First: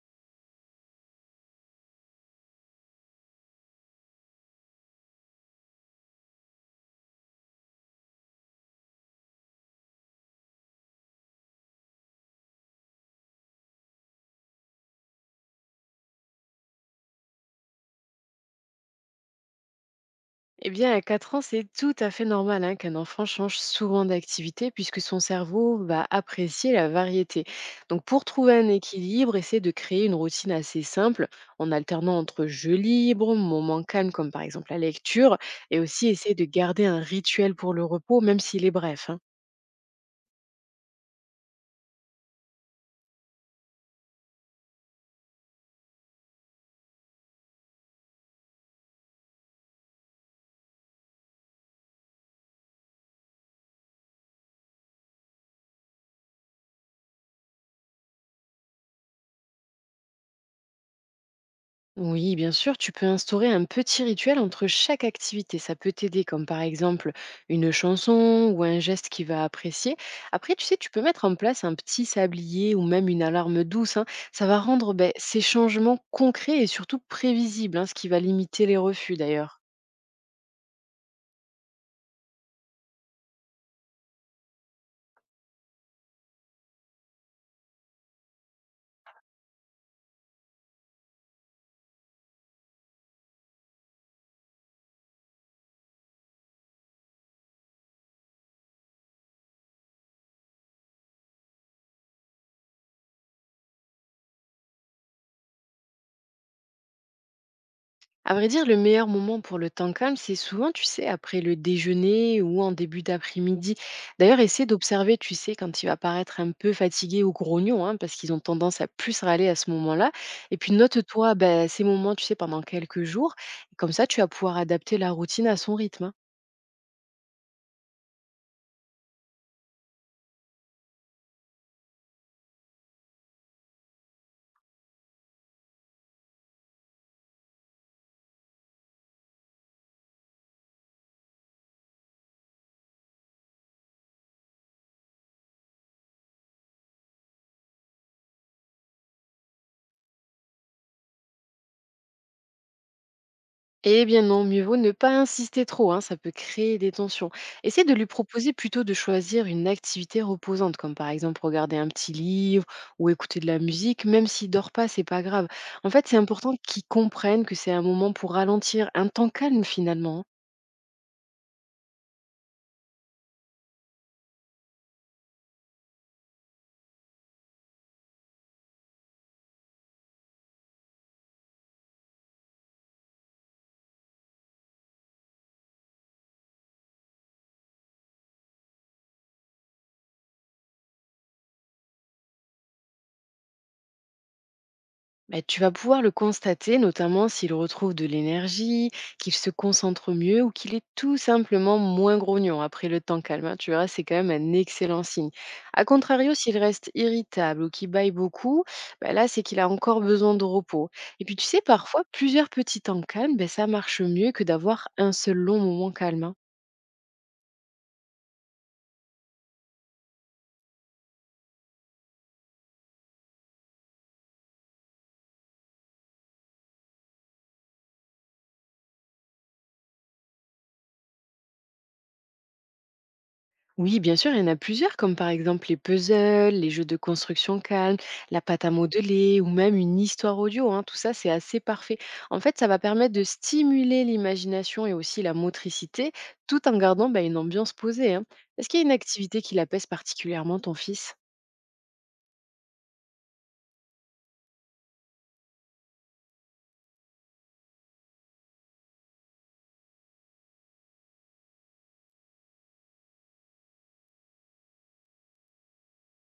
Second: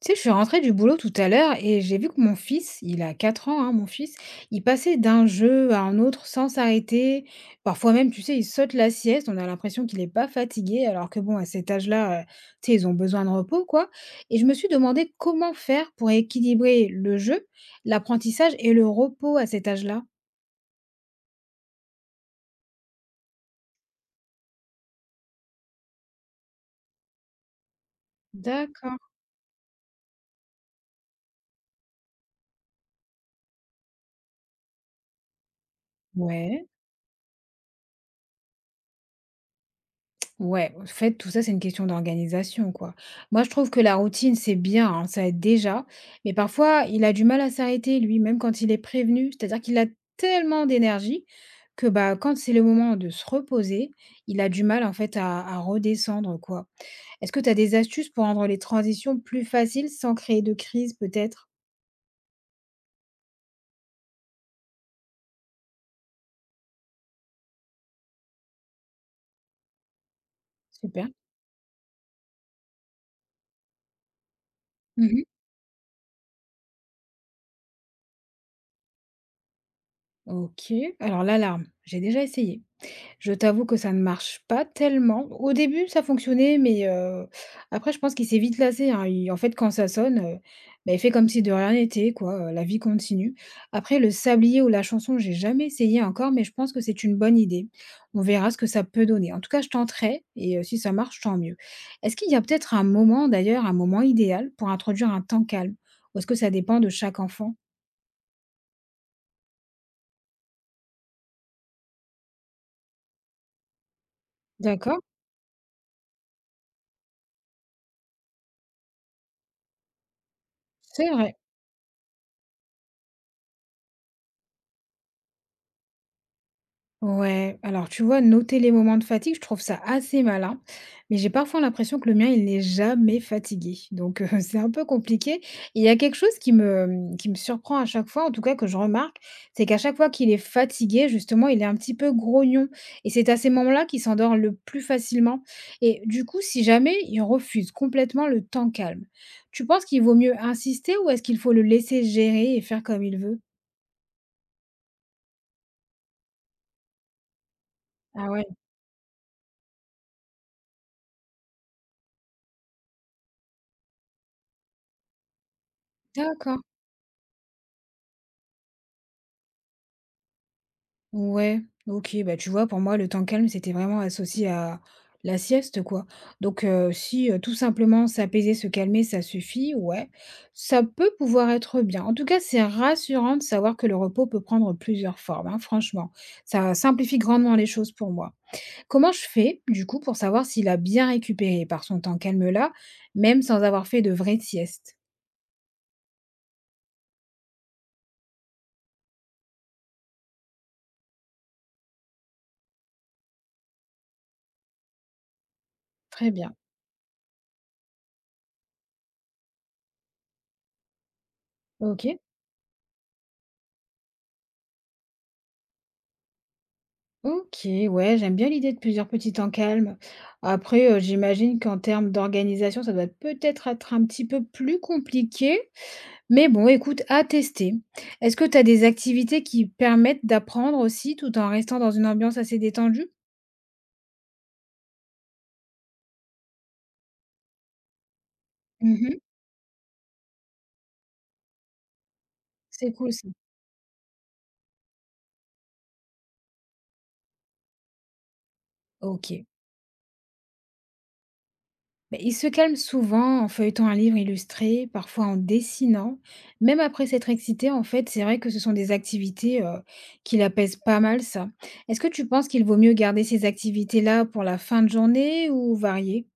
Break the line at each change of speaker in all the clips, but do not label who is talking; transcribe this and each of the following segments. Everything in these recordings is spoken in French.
Tu sais, je suis rentrée du boulot tout à l'heure et j'ai vu que mon fils, il a 4 ans, hein, mon fils, il passait d'un jeu à un autre sans s'arrêter. Parfois même, tu sais, il saute la sieste, on a l'impression qu'il n'est pas fatigué, alors que bon, à cet âge-là, tu sais, ils ont besoin de repos, quoi. Et je me suis demandé comment faire pour équilibrer le jeu, l'apprentissage et le repos à cet âge-là.
Eh bien, à 4 ans, c'est tout à fait normal hein, qu'un enfant change souvent d'activité puisque son cerveau va apprécier la variété. Donc, pour trouver un
D'accord.
équilibre, essaie de créer une routine assez simple en alternant entre jeux libres, moments calmes comme par exemple la lecture, et aussi essaie de
Ouais.
garder un rituel pour le repos, même s'il est bref. Hein.
Ouais, en fait, tout ça, c'est une question d'organisation, quoi. Moi, je trouve que la routine, c'est bien, hein, ça aide déjà. Mais parfois, il a du mal à s'arrêter, lui, même quand il est prévenu. C'est-à-dire qu'il a tellement d'énergie que bah, quand c'est le moment de se reposer, il a du mal, en fait, à redescendre, quoi. Est-ce que tu as des astuces pour rendre les transitions plus faciles sans créer de crise, peut-être?
Oui, bien sûr, tu peux instaurer un petit rituel entre chaque activité. Ça peut t'aider, comme par exemple une chanson ou un geste qu'il va apprécier. Après, tu sais, tu peux
Super.
mettre en place un petit sablier ou même une alarme douce. Hein. Ça va rendre ben,
Mhm.
ces changements concrets et surtout prévisibles, hein, ce qui va limiter les refus d'ailleurs.
Ok. Alors, l'alarme, j'ai déjà essayé. Je t'avoue que ça ne marche pas tellement. Au début, ça fonctionnait, mais après, je pense qu'il s'est vite lassé, hein. Il en fait, quand ça sonne, bah, il fait comme si de rien n'était, quoi, la vie continue. Après le sablier ou la chanson, j'ai jamais essayé encore, mais je pense que c'est une bonne idée. On verra ce que ça peut donner. En tout cas, je tenterai et si ça marche, tant mieux. Est-ce qu'il y a peut-être un moment d'ailleurs, un moment idéal pour introduire un temps calme? Ou est-ce que ça dépend de chaque enfant?
À vrai dire, le meilleur moment pour le temps calme, c'est souvent, tu sais, après le déjeuner ou en début d'après-midi. D'ailleurs, essaie
D'accord,
d'observer, tu sais, quand il va paraître un peu fatigué ou grognon, hein, parce qu'ils ont tendance à plus râler à ce moment-là. Et puis,
c'est
note-toi
vrai.
ben, ces moments, tu sais, pendant quelques jours. Comme ça, tu vas pouvoir adapter la routine à son rythme. Hein.
Ouais, alors tu vois, noter les moments de fatigue, je trouve ça assez malin, mais j'ai parfois l'impression que le mien, il n'est jamais fatigué. Donc c'est un peu compliqué. Et il y a quelque chose qui me surprend à chaque fois, en tout cas que je remarque, c'est qu'à chaque fois qu'il est fatigué, justement, il est un petit peu grognon. Et c'est à ces moments-là qu'il s'endort le plus facilement. Et du coup, si jamais il refuse complètement le temps calme, tu penses qu'il vaut mieux insister ou est-ce qu'il faut le laisser gérer et faire comme il veut?
Eh bien non, mieux vaut ne pas insister trop, hein, ça peut créer des tensions. Essaie de lui
Ah ouais,
proposer plutôt de choisir une activité reposante, comme par exemple regarder un petit livre ou écouter de la musique, même s'il dort pas, c'est pas grave. En fait, c'est important
d'accord.
qu'il comprenne que c'est un moment pour ralentir, un temps calme finalement. Hein.
Ouais, OK, bah, tu vois, pour moi, le temps calme, c'était vraiment associé à la sieste, quoi. Donc, si, tout simplement s'apaiser, se calmer, ça suffit, ouais, ça peut pouvoir être bien. En tout cas, c'est rassurant de savoir que le repos peut prendre plusieurs formes, hein, franchement. Ça simplifie grandement les choses pour moi. Comment je fais, du coup, pour savoir s'il a bien récupéré par son temps calme là, même sans avoir fait de vraie sieste?
Bah, tu vas pouvoir le constater, notamment s'il retrouve de l'énergie, qu'il se concentre mieux ou qu'il est tout simplement moins grognon après le temps calme. Hein. Tu verras, c'est quand même un excellent signe. A
Très
contrario,
bien,
s'il reste irritable ou qu'il baille beaucoup, bah là, c'est qu'il a encore besoin de repos. Et puis, tu sais, parfois,
OK.
plusieurs petits temps calmes, bah, ça marche mieux que d'avoir un seul long moment calme. Hein.
OK, ouais, j'aime bien l'idée de plusieurs petits temps calmes. Après, j'imagine qu'en termes d'organisation, ça doit peut-être être un petit peu plus compliqué, mais bon, écoute, à tester. Est-ce que tu as des activités qui permettent d'apprendre aussi tout en restant dans une ambiance assez détendue?
Oui, bien sûr, il y en a plusieurs, comme par exemple les puzzles, les jeux de construction calme, la pâte à
Mmh.
modeler ou même une histoire audio. Hein. Tout ça, c'est assez parfait. En fait, ça va
C'est cool
permettre de
ça.
stimuler l'imagination et aussi la motricité, tout en gardant bah, une ambiance posée. Hein. Est-ce qu'il y a une activité
OK.
qui l'apaise particulièrement, ton fils?
Beh, il se calme souvent en feuilletant un livre illustré, parfois en dessinant. Même après s'être excité, en fait, c'est vrai que ce sont des activités qui l'apaisent pas mal, ça. Est-ce que tu penses qu'il vaut mieux garder ces activités-là pour la fin de journée ou varier?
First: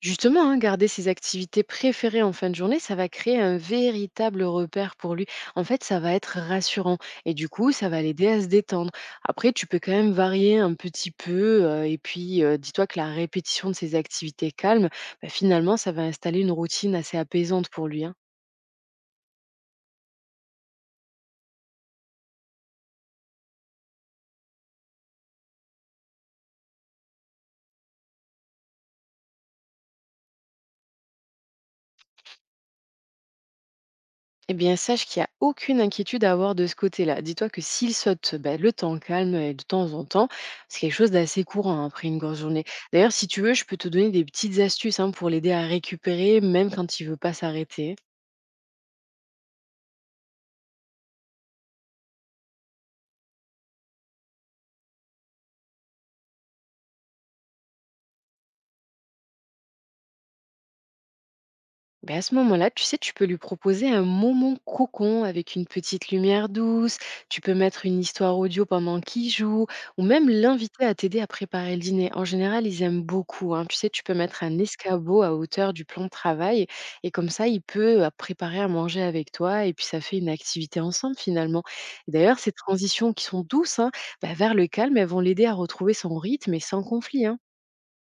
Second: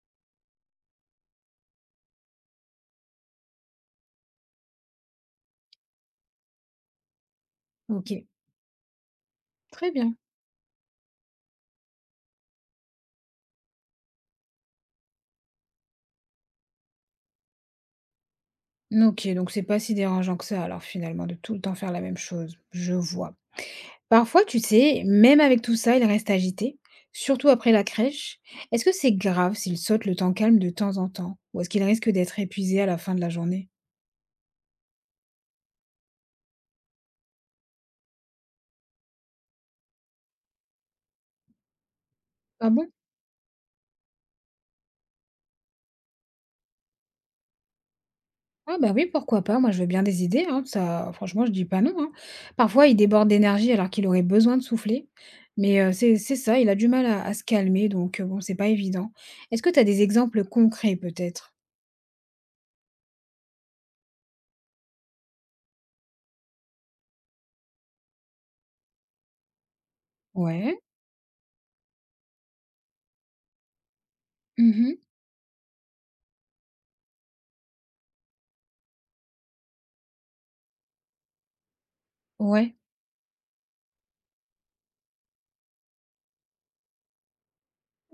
Justement, hein, garder ses activités préférées en fin de journée, ça va créer un véritable repère pour lui. En fait, ça va être rassurant et du coup, ça va
Ok,
l'aider à se détendre. Après, tu peux
très
quand même
bien.
varier un petit peu et puis dis-toi que la répétition de ces activités calmes, bah, finalement, ça va installer une routine assez apaisante pour lui. Hein.
Ok, donc c'est pas si dérangeant que ça, alors finalement, de tout le temps faire la même chose. Je vois. Parfois, tu sais, même avec tout ça, il reste agité, surtout après la crèche. Est-ce que c'est grave s'il saute le temps calme de temps en temps? Ou est-ce qu'il risque d'être épuisé à la fin de la journée?
Eh bien, sache qu'il n'y a aucune inquiétude à avoir de ce côté-là. Dis-toi que s'il saute ben, le temps calme et de temps en temps, c'est quelque chose d'assez courant hein, après une grosse journée.
Ah bon?
D'ailleurs, si tu veux, je peux te donner des petites astuces hein, pour l'aider à récupérer, même quand il veut pas s'arrêter. Hein.
Ah bah oui, pourquoi pas? Moi, je veux bien des idées, hein, ça franchement, je dis pas non, hein. Parfois, il déborde d'énergie alors qu'il aurait besoin de souffler. Mais c'est ça, il a du mal à se calmer, donc bon, c'est pas évident. Est-ce que tu as des exemples concrets peut-être?
Ben, à ce moment-là, tu sais, tu peux lui proposer un moment cocon avec une petite lumière douce, tu peux mettre une histoire audio pendant qu'il joue, ou même
Ouais.
l'inviter à t'aider à préparer le dîner. En général, ils aiment beaucoup. Hein. Tu sais, tu peux mettre un
Mmh.
escabeau à hauteur du plan de travail, et comme ça, il peut préparer à manger avec toi, et puis ça fait une activité ensemble finalement. Et d'ailleurs, ces
Ouais.
transitions qui sont douces hein, ben, vers le calme, elles vont l'aider à retrouver son rythme et sans conflit. Hein.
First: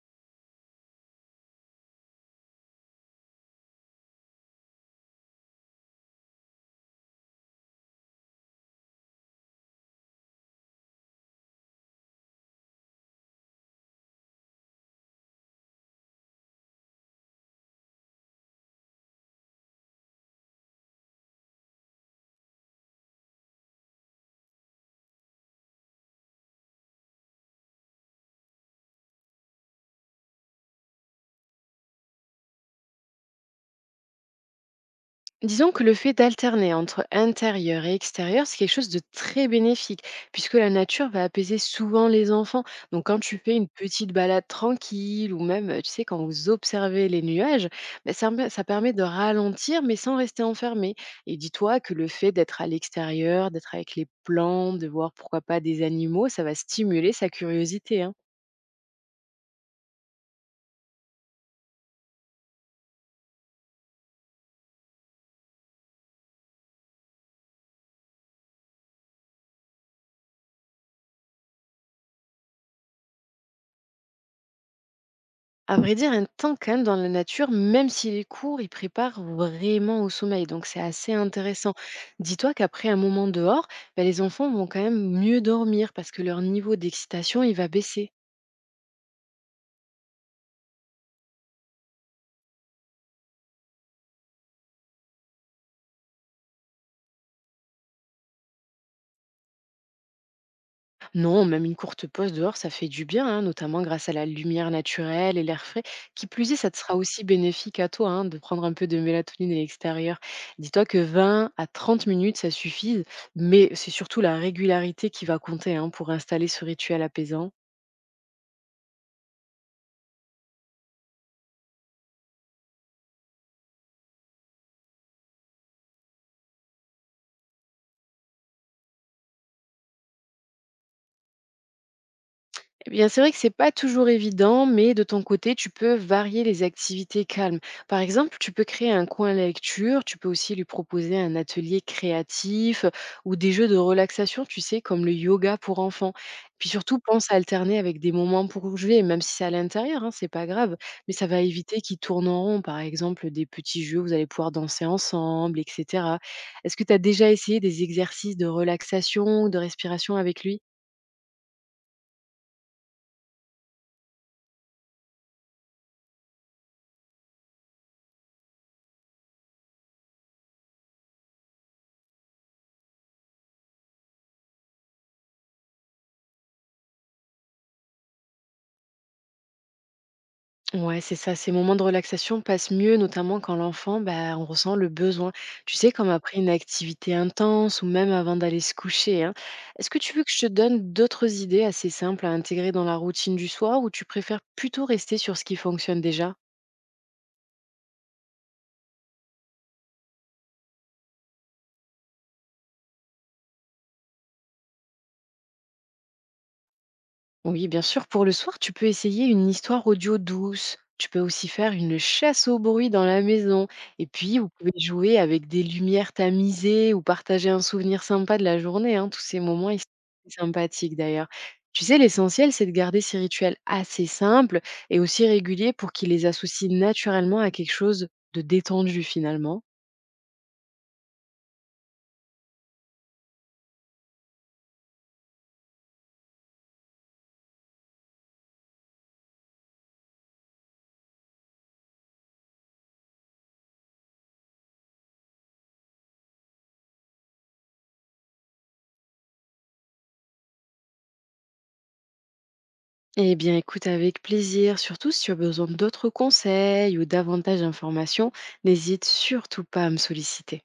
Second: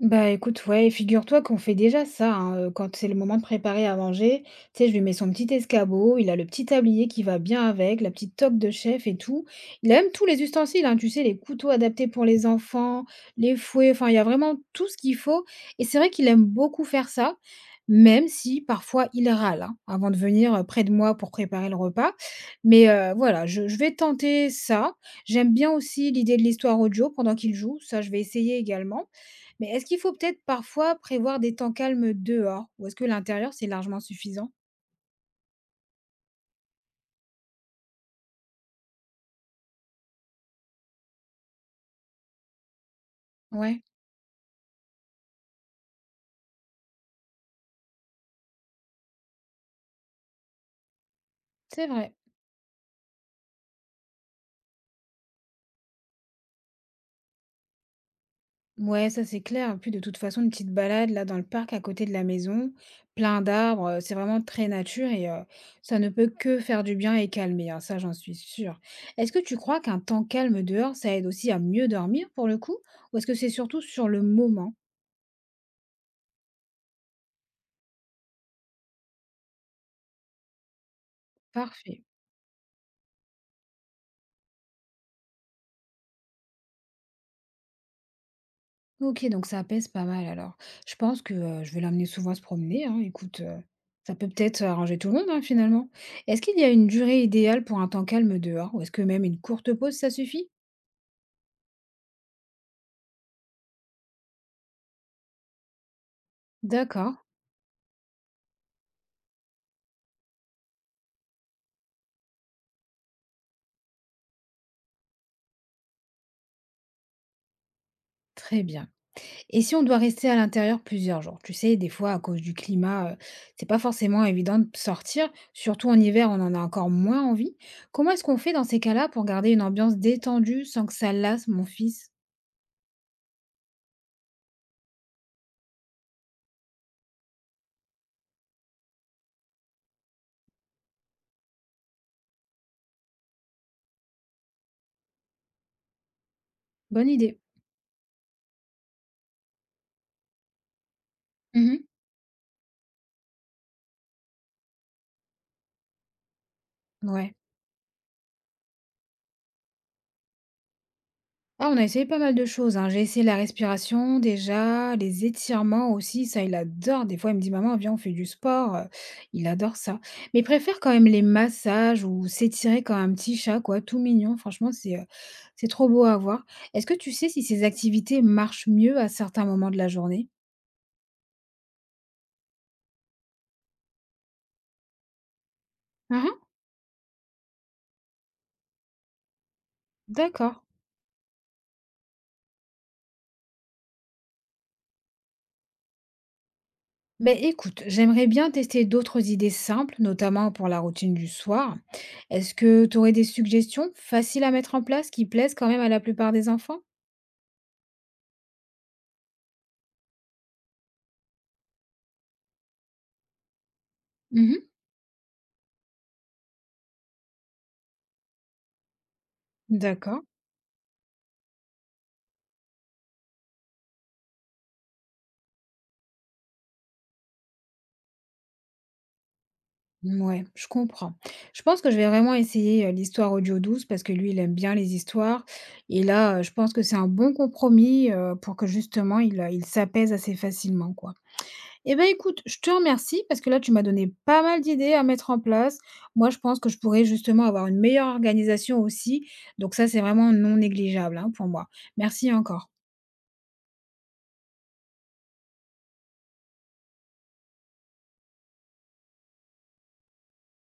Bah, écoute, ouais, figure-toi qu'on fait déjà ça, hein, quand c'est le moment de préparer à manger. Tu sais, je lui mets son petit escabeau, il a le petit tablier qui va bien avec, la petite toque de chef et tout. Il a même tous les ustensiles, hein, tu sais, les couteaux adaptés pour les enfants, les fouets, enfin, il y a vraiment tout ce qu'il faut et c'est vrai qu'il aime beaucoup faire ça, même si parfois il râle, hein, avant de venir, près de moi pour préparer le repas. Mais, voilà, je vais tenter ça. J'aime bien aussi l'idée de l'histoire audio pendant qu'il joue, ça je vais essayer également. Mais est-ce qu'il faut peut-être parfois prévoir des temps calmes dehors? Ou est-ce que l'intérieur, c'est largement suffisant?
Disons que le fait d'alterner entre intérieur et extérieur, c'est quelque chose de très bénéfique, puisque la nature va apaiser souvent les enfants. Donc quand tu fais une
Ouais,
petite balade tranquille, ou même, tu sais, quand vous observez les nuages, ben, ça, ça permet de ralentir, mais sans rester enfermé. Et dis-toi
c'est
que le
vrai.
fait d'être à l'extérieur, d'être avec les plantes, de voir pourquoi pas des animaux, ça va stimuler sa curiosité. Hein.
Ouais, ça c'est clair. Puis de toute façon, une petite balade là dans le parc à côté de la maison, plein d'arbres, c'est vraiment très nature et ça ne peut que faire du bien et calmer, hein, ça j'en suis sûre. Est-ce que tu crois qu'un temps calme dehors, ça aide aussi à mieux dormir pour le coup? Ou est-ce que c'est surtout sur le moment?
À vrai dire, un temps quand même dans la nature, même s'il est court, il prépare vraiment au sommeil. Donc c'est assez intéressant.
Parfait.
Dis-toi qu'après un moment dehors, bah, les enfants vont quand même mieux dormir parce que leur niveau d'excitation, il va baisser.
OK, donc ça apaise pas mal alors. Je pense que, je vais l'amener souvent se promener, hein, écoute, ça peut peut-être arranger tout le monde, hein, finalement. Est-ce qu'il y a une durée idéale pour un temps calme dehors ou est-ce que même une courte pause, ça suffit?
Non, même une courte pause dehors, ça fait du bien, hein, notamment grâce à la lumière naturelle et l'air frais. Qui plus est, ça te sera
D'accord,
aussi bénéfique à toi hein, de prendre un peu de mélatonine à l'extérieur. Dis-toi que 20 à 30 minutes, ça suffit, mais c'est surtout la régularité qui va compter hein, pour installer ce rituel apaisant.
très bien. Et si on doit rester à l'intérieur plusieurs jours? Tu sais, des fois, à cause du climat, c'est pas forcément évident de sortir, surtout en hiver, on en a encore moins envie. Comment est-ce qu'on fait dans ces cas-là pour garder une ambiance détendue sans que ça lasse mon fils?
Eh bien, c'est vrai que c'est pas toujours évident, mais de ton côté, tu peux varier les activités calmes. Par exemple, tu peux créer un coin lecture, tu peux aussi lui proposer un atelier créatif ou des jeux de relaxation, tu sais, comme le yoga pour enfants. Puis surtout,
Bonne
pense à
idée.
alterner avec des moments pour jouer, même si c'est à l'intérieur, hein, c'est pas grave, mais ça va
Mmh.
éviter qu'ils tournent en rond. Par exemple, des petits jeux où vous allez pouvoir danser ensemble, etc. Est-ce que tu as déjà
Ouais.
essayé des exercices de relaxation ou de respiration avec lui?
Ah, on a essayé pas mal de choses, hein. J'ai essayé la respiration déjà, les étirements aussi, ça il adore. Des fois, il me dit: «Maman, viens, on fait du sport», il adore ça. Mais il préfère quand même les massages ou s'étirer comme un petit chat quoi, tout mignon. Franchement, c'est trop beau à voir. Est-ce que tu sais si ces activités marchent mieux à certains moments de la journée?
Ouais, c'est ça. Ces moments de relaxation passent mieux, notamment quand l'enfant, bah, on ressent le besoin. Tu sais, comme
Mmh.
après une activité intense ou même avant d'aller se coucher. Hein. Est-ce que tu veux que je te
D'accord.
donne d'autres idées assez simples à intégrer dans la routine du soir ou tu préfères plutôt rester sur ce qui fonctionne déjà?
Ben, écoute, j'aimerais bien tester d'autres idées simples, notamment pour la routine du soir. Est-ce que tu aurais des suggestions faciles à mettre en place qui plaisent quand même à la plupart des enfants?
Oui, bien sûr. Pour le soir, tu peux essayer une histoire audio douce. Tu peux aussi faire une chasse au bruit dans la maison. Et puis, vous
Mmh.
pouvez jouer avec des lumières tamisées ou partager un souvenir sympa de la journée. Hein. Tous ces moments, ils sont
D'accord.
sympathiques d'ailleurs. Tu sais, l'essentiel, c'est de garder ces rituels assez simples et aussi réguliers pour qu'ils les associent naturellement à quelque chose de détendu finalement.
Ouais, je comprends. Je pense que je vais vraiment essayer, l'histoire audio douce parce que lui, il aime bien les histoires et là, je pense que c'est un bon compromis, pour que justement il il s'apaise assez facilement, quoi. Eh ben, écoute, je te remercie parce que là, tu m'as donné pas mal d'idées à mettre en place. Moi, je pense que je pourrais justement avoir une meilleure organisation aussi, donc ça, c'est vraiment non négligeable, hein, pour moi. Merci encore.
Eh bien, écoute avec plaisir. Surtout si tu as besoin d'autres conseils ou davantage d'informations, n'hésite surtout pas à me solliciter.